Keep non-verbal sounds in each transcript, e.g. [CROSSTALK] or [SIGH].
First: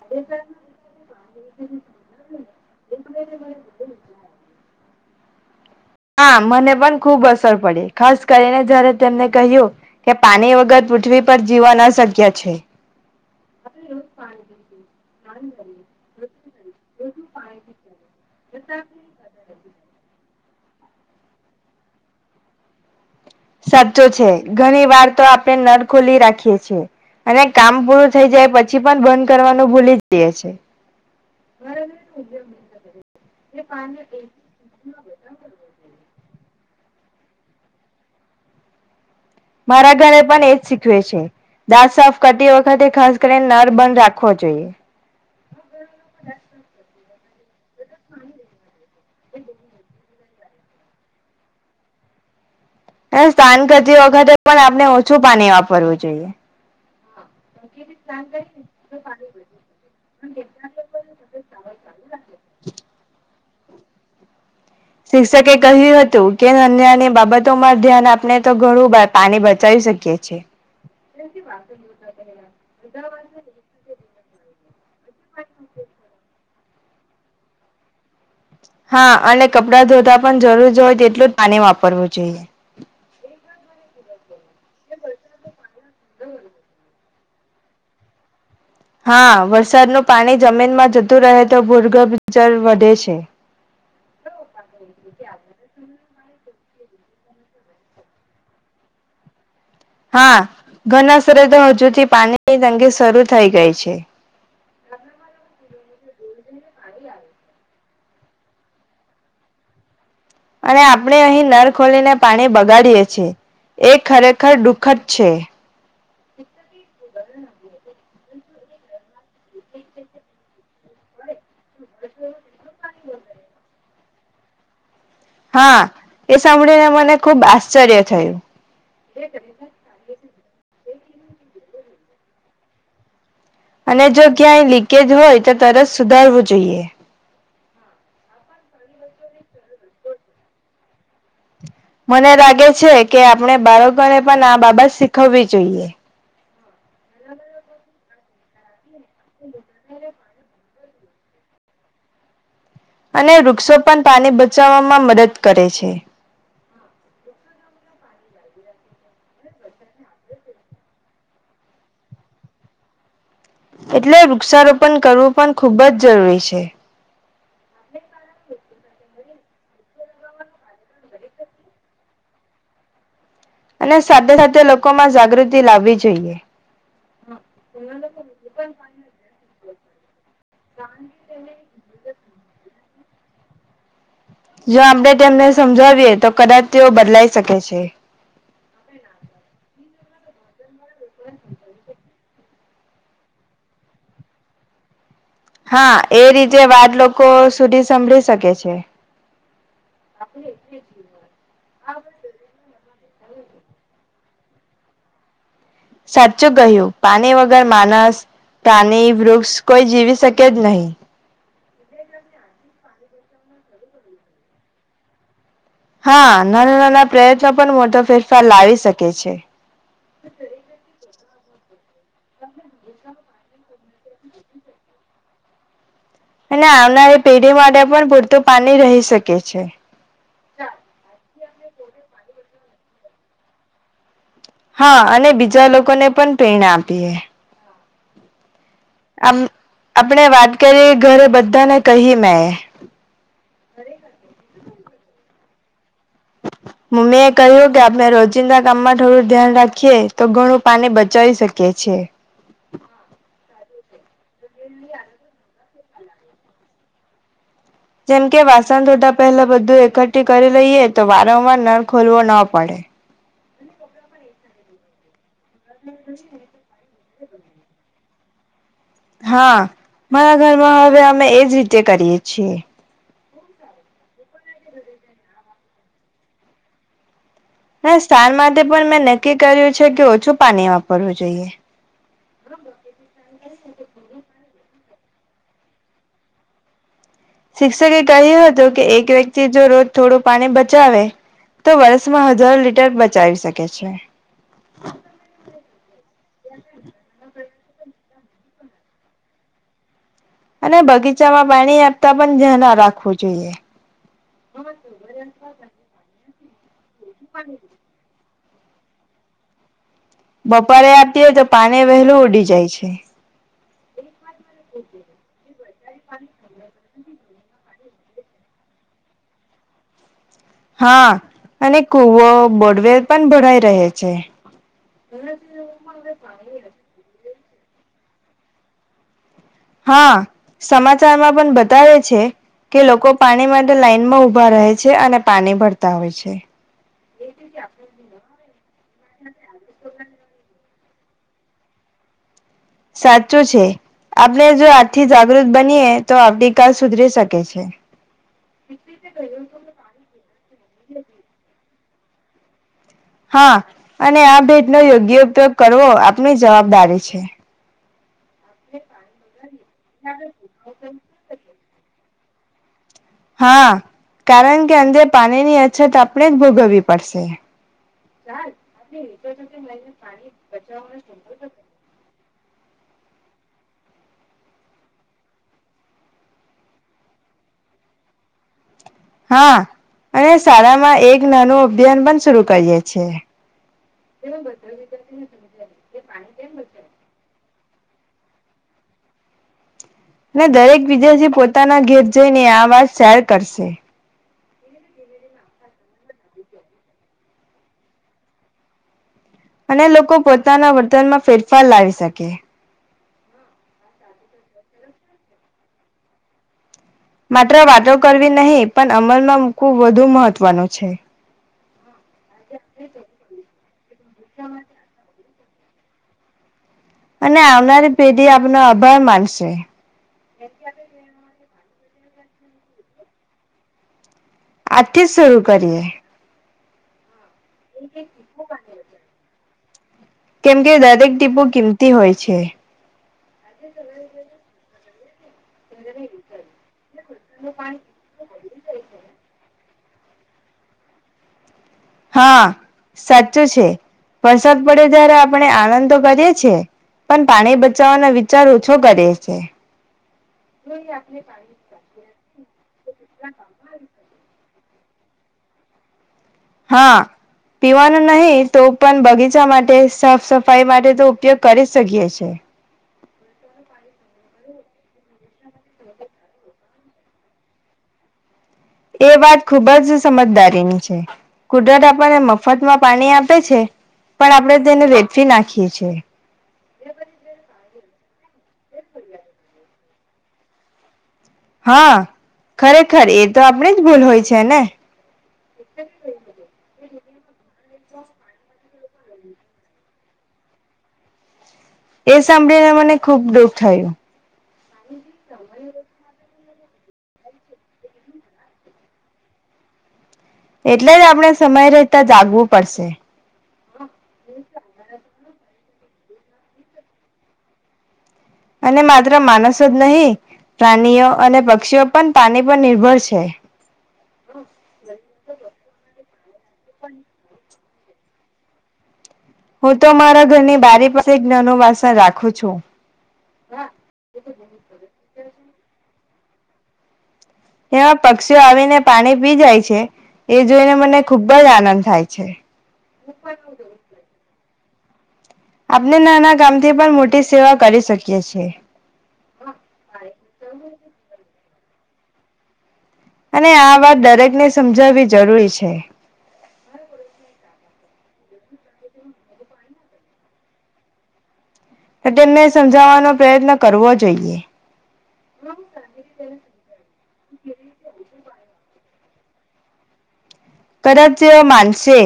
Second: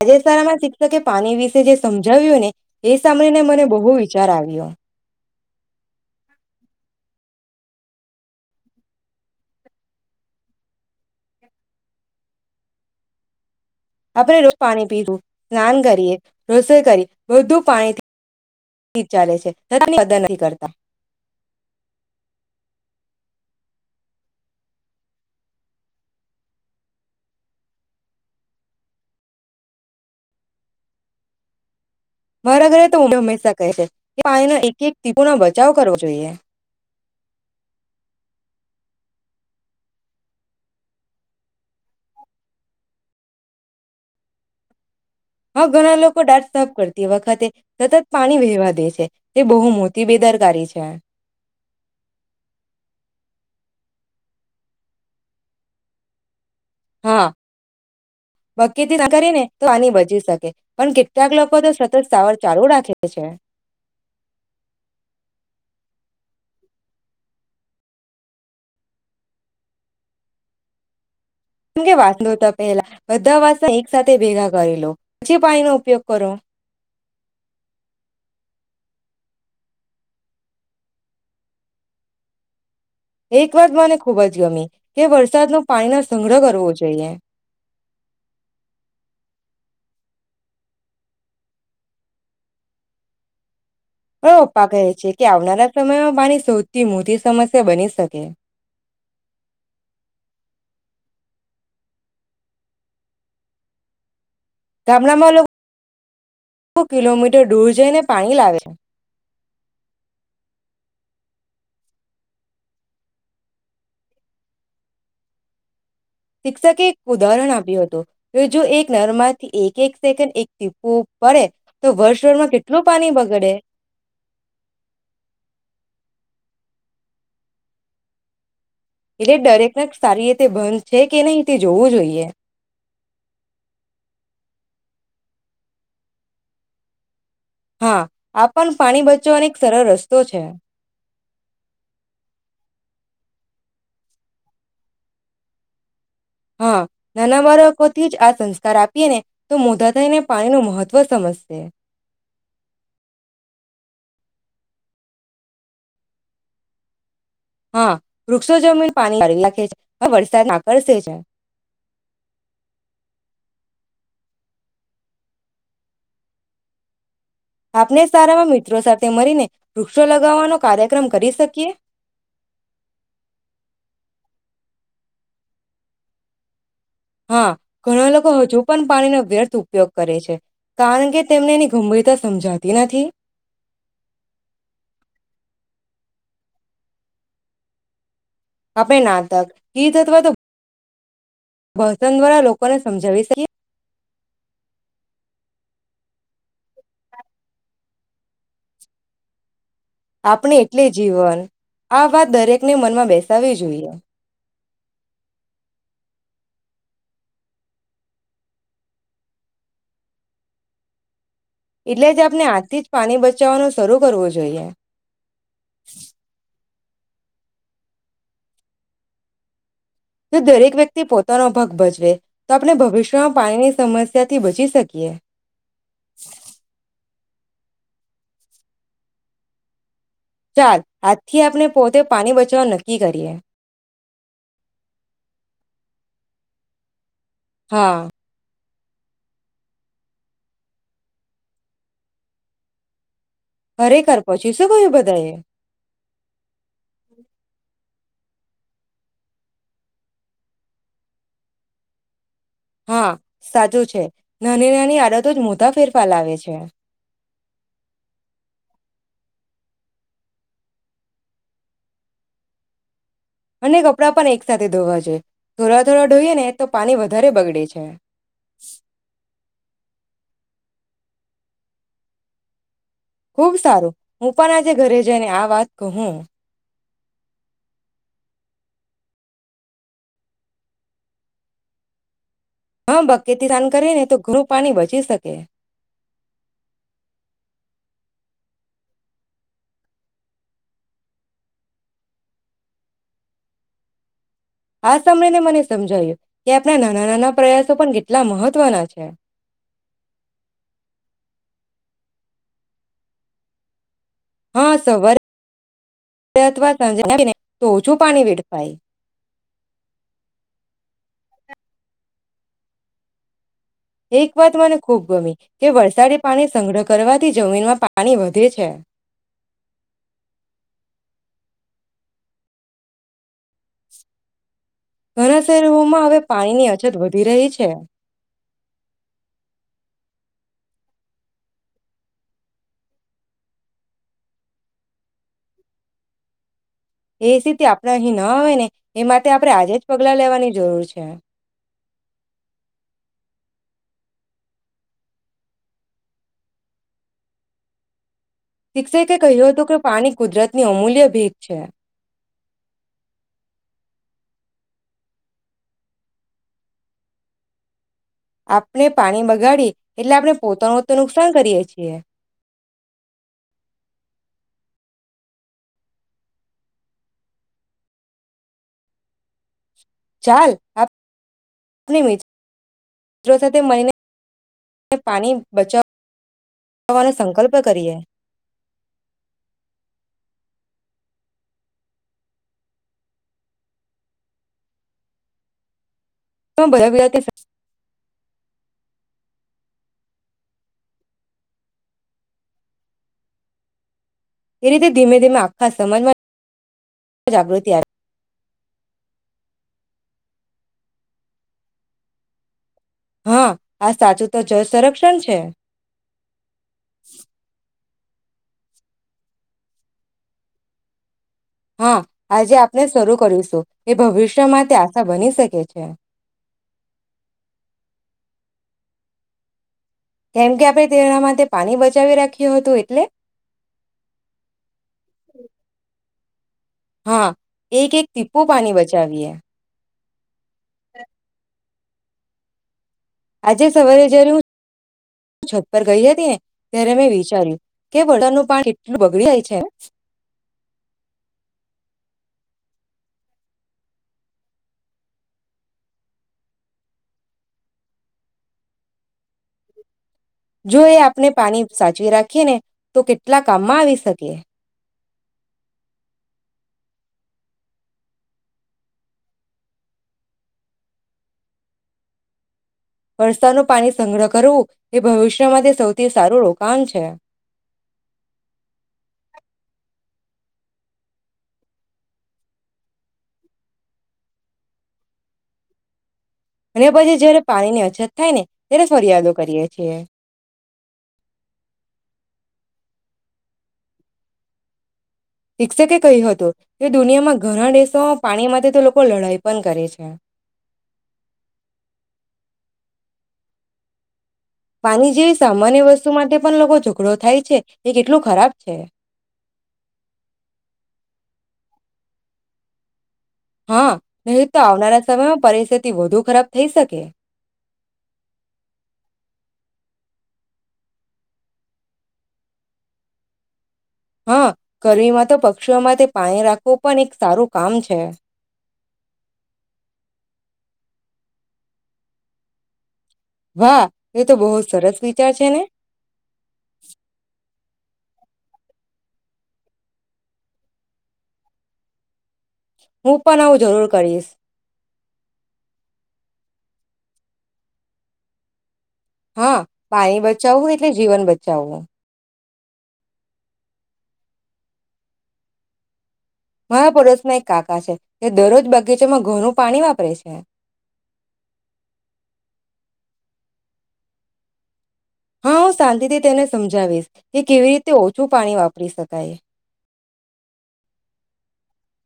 રાજજેસરામાં શિક્ષકે પાણી વિશે જે સમજાવ્યું ને એ સાંભળીને મને બહુ વિચાર આવ્યો હા મને પણ ખુબ અસર પડીે ખાસ કરીને જયારે તેમને કહ્યું કે પાણી વગર પૃથ્વી પર જીવા અશક્ય છે. આપણે રોજ પાણી પીવું સ્નાન કરીએ રસોઈ કરી બધું પાણીથી ચાલે છેની મદ કરતી [INAUDIBLE] સાચો છે ઘણી વાર તો આપણે નળ ખોલી રાખીએ છીએ અને કામ પૂરું થઈ જાય પછી પણ બંધ કરવાનું ભૂલી જઈએ છીએ. મારા ઘરે તો હંમેશા કહે છે કે પાના એક એક તીપો ના બચાવ કરવો જોઈએ. મારા ઘરે પણ એજ શીખવે છે. દાંત સાફ કરતી વખતે ખાસ કરીને નર બંધ રાખવો જોઈએ. હા ઘણા લોકો દાંત સાફ કરતી વખત સતત પાણી ભેહવા દે છે તે બહુ મોટી બેદાર કરી છે સ્નાન કરતી વખતે પણ આપણે ઓછું પાણી વાપરવું જોઈએ. હા ભકીથી ના કરીને તો આની બચી શકે પણ કેટલાક લોકો તો સતત સવાર ચાલુ રાખે છે. શિક્ષકે કહ્યું હતું કે અન્યાની બાબતોમાં ધ્યાન આપને તો ઘણું પાણી બચાવી શકી છે. કેમ કે વાત નતા પેલા બધા વાતા એક સાથે ભેગા કરી લો પછી પાણી નો ઉપયોગ કરો હા અને કપડા ધોતા પણ જરૂર હોય તેટલું જ પાણી વાપરવું જોઈએ. એક વાત મને ખુબ જ ગમી કે વરસાદનો પાણી ન સંગ્રહ કરવો જોઈએ. હા વરસાદનું પાણી જમીનમાં જતું રહે તો ભૂગભ જર વધે છે. હ પપ્પા કહે છે કે આવનારા સમયમાં પાણી શોધથી મોટી સમસ્યા બની શકે. હા ઘરણા શરે તો હજુથી પાણીની તંગી શરૂ થઈ ગઈ છે. ગામડામાં લોકો કિલોમીટર દૂર જઈને પાણી લાવે છે અને આપણે અહીં નર ખોલીને પાણી બગાડીએ છીએ એ ખરેખર દુઃખદ છે. શિક્ષકે એક ઉદાહરણ આપ્યું હતું. તો જો એક નરમાંથી એક એક સેકન્ડ એક ટીપું પડે તો વર્ષળમાં કેટલું પાણી બગડે. હા એ સાંભળીને મને ખુબ આશ્ચર્ય થયું. એટલે દરેક નળ સારી રીતે બંધ છે કે નહિ જોવું જોઈએ અને જો ક્યાંય લીકેજ હોય તો તરત સુધારવું જોઈએ હા આ પણ પાણી બચવાનો એક સરળ રસ્તો છે મને લાગે છે કે આપણે બાળકોને પણ આ બાબત શીખવવી જોઈએ. હા નાના બાળકો થી જ આ સંસ્કાર આપ પીને ને તો મોતા થઈને પાણી નો મહત્વ ત્ત્વ સમજશે. અને વૃક્ષો પણ પાણી બચાવવામાં મદદ કરે છે. હા વૃક્ષો જમીન પાણી ભરી નાખે છે હવે વરસાદ આકર્ષ છે. એટલે વૃક્ષારોપણ કરવું પણ ખુબ જ જરૂરી છે. આપણે શાળામાં મિત્રો સાથે મરીને વૃક્ષો લગાવવાનો કાર્યક્રમ કરી શકીએ? અને સાથે સાથે લોકો માં જાગૃતિ લાવવી જોઈએ. હા ઘણા લોકો હજુ પણ પાણીનો વ્યર્થ ઉપયોગ કરે છે, કારણ કે તેમને એની ગંભીરતા સમજાતી નથી. જો આપડે તેમને સમજાવીએ તો કદાચ તેઓ બદલાઈ શકે છે. આપડે નાતક ગીત અથવા તો, બજન દ્વારા લોકોને સમજાવી શકીએ. હા, એ રીતે વાત લોકો સુધી સંભળી સકે છે. આપણે એટલે જીવન, આ વાત દરેકને મનમાં બેસાવવી જોઈએ. સાચું કહ્યું પાની વગર માનસ, પ્રાની, વૃક્ષ કોઈ જીવી સકે જ નહી. એટલે જ આપને આજથી જ પાની બચાવવાનું શરૂ કરવું જોઈએ. હા [UNINTELLIGIBLE] ના પ્રયત્નો પણ મોટો ફેરફાર લાવી શકે છે. તો દરેક વ્યક્તિ પોત તાનો ભાગ ભજવે તો આપને ભવિષ્યમાં પાણીની સમસ્યાથી બચી સકીએ. અને આવનારી પેઢી માટે પણ પૂરતું પાની રહી શકે છે. ચાલ આજ થી આપને પોતે પાની બચાવાનું નક્કી કરીએ. હા, અને બીજા લોકોને પન પ્રેરણા આપીએ. હા. આમ, આપણે વાત કરી એ ઘરે બધ્ધાને કહી મેં. ખરેખર, પછી શું કહ્યું બધાએ? મમ્મીએ કહ્યું કે આપ ણે રોજિંદા કામમાં થોડું ધ્યાન રાખીએ તો ઘણું પાની બચાવી શકીએ છે. હા સાચું છે, નાની-નાની આડતો જ મોટા ફેરફાર આવે છે. જેમકે, વાસણ ધોતા પહેલા બધું એકઠી કરી લઈએ તો વારંવાર નળ ખોલવો ન પડે. અને કપડાં પન એક સાથે ધોવા જોઈએ. થોડા ધોડા ઢોઈએ ને તો પાણી વધારે બગડે છે [INAUDIBLE] હા મારા ઘરમાં હવે અમે એજ રીતે કરીએ છીએ ખુબ સારું હું પણ આજે ઘરે જઈને આ વાત કહું હ સ્થાન માટે પણ મેં નક્કી કર્યું છે કે ઓછું પાણી વાપરવું જોઈએ હા બકેથી સ્નાન કરીએ ને તો ઘરું પાણી બચી શકે શિક્ષકે કહ્યું હતું કે એક વ્યક્તિ જો રોજ થોડું પાણી બચાવે તો વર્ષમાં હજારો લીટર બચાવી શકે છે આ સમય ને મને સમજાયું કે આપણા નાના નાના પ્રયાસો પણ કેટલા મહત્વના છે અને બગીચામાં પાણી આપતા પણ ધ્યા ના રાખવું જોઈએ [INAUDIBLE] હા સવારે અથવા જ તો છું પાણી વેડ પાય બપોરે આપતી હોય તો પાને વહેલું ઉડી જાય છે એક વાત મને ખુબ ગમી કે વરસાદી પાણી સંગ્રહ કરવાથી જમીનમાં પાણી વધે છે હા અને કુવો બોડવેર પણ ભણઈ રહે છે ઘણા શહેરોમાં હવે પાણીની અછત વધી રહી છે છે હા સમાચારમાં પણ બતાવે છે કે લોકો પાણી માટે લાઈનમાં ઊભા રહે છે અને પાણી ભરતા હોય છે એ સ્િ આપણા અહીં ના આવે ને એ માટે આપણે આજે જ પગલાં લેવાની જરૂર છે ક્યા સાચું છે આપણે જો આજથી જાગૃત બનીએ તો આવતીકાલ સુધરી શકે છે શિક્ષકે કહ્યું હતું કે પાણી કુદરત ની અમૂલ્ય ભેગ છે હા અને આ ભેટ નો યોગ્ય ઉપયોગ કરવો આપણી જવાબદારી છે આપણે પાણી બગાડી એટલે આપણે પોતાનું તો નુકસાન કરીએ છીએ હા કારણ કે અંદે પાણી ની અછત આપણે જ ભોગવવી પડશે લઈને પાણી બચાવવાનો સંભવ મિતો સાથે મળીને પાણી બચચવાનો સંકલ્પ કરીએ હા અને શાળામાં એક નાનું અભિયાન પણ શર કરીયે છે [UNINTELLIGIBLE] દરેક બીજા જે પોતાના ઘેર જઈને આ વાત શેર કરશે એ રીતે ધીમે ધીમે આખા સમાજમાં [INAUDIBLE] જાગૃતિ આવે અને લોકો પોતાના વર્તનમાં ફેરફાર લાવી શકે હા આ સાચું તો જળ સંરક્ષણ છે માત્ર વાતો કરવી નહી પણ અમલમાં મુકવુ વધુ મહત્વનું છે. હઅ આજે આપણે શરૂ કર્યું છે એ ભવિષ્યમાં તે આશા બની શકે. [INAUDIBLE] અને આવનારી પેઢી આપણો અભાર માનશે. કેમ કે આપડે તેના માટે પાણી બચાવી રાખ્યું હતું એટલે આજથી જ શરૂ કરીએ હા એક એક ટીપુ પાણી બચાવીએ. કેમ કે દરેક ટીપૂ કિમ તી હોય છે. આજે સવારે જરૂર છત પર ગઈ જતી ને ત્યારે મેં વિચાર્યું કે બોટલનું પાણી કેટલું બગડી જાય છે [INAUDIBLE] હા, સાચું છે. વરસાદ પડે જ્યારે આપણે આનંદ તો કરીએ છીએ પણ પાણી બચાવવાનો વિચાર ઓછો કરીએ છે. જો એ આપને પાણી સાચવી રાખે કેને તો કેટલા કામમાં આવી શકે હા, પીવાનું નહી તો પણ બગીચા માટે, સાફ સફાઈ માટે તો ઉપયોગ કરી શકીએ છે. વરસાદનું પાણી સંગ્રહ કરવું એ ભવિષ્ય માટે સૌથી સારું રોકાણ છે. એ વાત ખૂબ જ સમજદારીની છે. કુદરત આપણને મફતમાં પાણી આપે છે. પણ આપણે તેને વેડફી નાખીએ છે. અને પછી જયારે પાણી ની અછત થાય ને ત્યારે ફરિયાદો કરીએ છીએ. હા, ખરેખર એ તો આપડી જ ભૂલ હોય છે ને? શિક્ષકે કહ્યું હતું. એ દુનિયામાં ઘણા દેશો પાણી માટે તો લોકો લડાઈ પણ કરે છે. એ સાંભળીને મને ખૂબ દુઃખ થયું. પાણી જેવી સામાન્ય વસ્તુ માટે પણ લોકો ઝઘડો થાય છે. એ કેટલું ખરાબ છે. એટલે જ આપણે સમય રહેતા જાગવું પડશે. હા, નહી તો આવનારા સમયમાં પરિસ્થિતિ વધુ ખરાબ થઈ શકે. અને માત્ર માણસો જ નહી, પ્રાણીઓ અને પક્ષીઓ પણ પાણી પર નિર્ભર છે. હા ગરમીમાં તો પક્ષીઓ માટે પાણી રાખવું પણ એક સારું કામ છે. હું તો મારા ઘરની બારી પાસે એક નાનું વાસણ રાખું છું. વાહ, એ તો બહુ સરસ વિચાર છે ને! એમાં પક્ષીઓ આવીને પાની પી જાય છે, એ જોઈને મને ખૂબ જ આનંદ થાય છે. હું પણ આવું જરૂર કરીશ. આપને નાના કામથી પણ મોટી સેવા કરી સકીએ છીએ. હા, પાણી બચાવવું એટલે જીવન બ ચાવવુ. અને આ વાત દરેકને સમજાવવી જરૂરી છે. મારા પડોસમાં એક કાકા છે, જે દરરોજ બગીચામાં ઘણું પાણી વાપરે છે. તો તેમને સમજાવવાનો પ્રયત્ન કરવો જોઈએ. હા, હું સાંતિથી તેને સમજાવીશ, કે કેવી રીતે ઓછું પાણી વાપરી શ કાય. કદાચ જેવા માનશે.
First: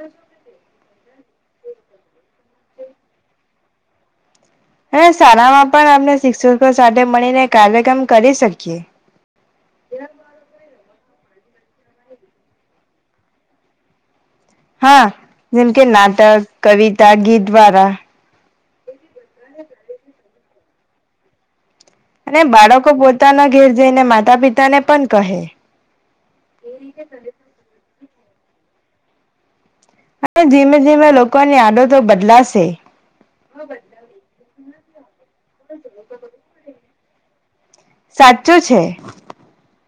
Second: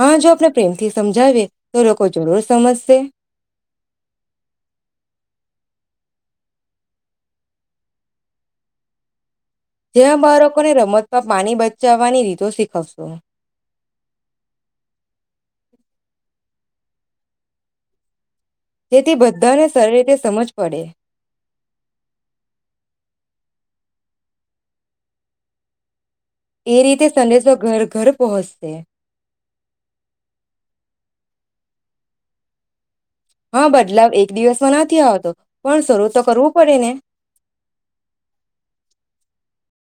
હા જો અત્યાર પ્રેમથી સમજાવે ને તો લોકો જરૂર સમજશે. અને શાળામાં પણ આપને શિક્ષકો સાથે મળીને કાર્યક્રમ કરી શકીએ. જ્યાં બાળકોની રમત તો પાણી બચાવવાની રીતો શીખવશે. હા, જેમ કે નાટક, કવિતા, ગીત દ્વારા. જેથી બધાને સારી રીતે સમજ પડે. અને બાળકો પોતાના ઘેર જઈને માતા પિતાને પણ કહે. એ રીતે સંદેશો ઘર ઘર પહોંસશે. અને ધીમે ધીમે લોકોની આદતો બદલાશે. હા બદલાવ એક દિવસ ના નથી આવતો. પણ શરૂ તો કરવું પડે ને. સાચું છે.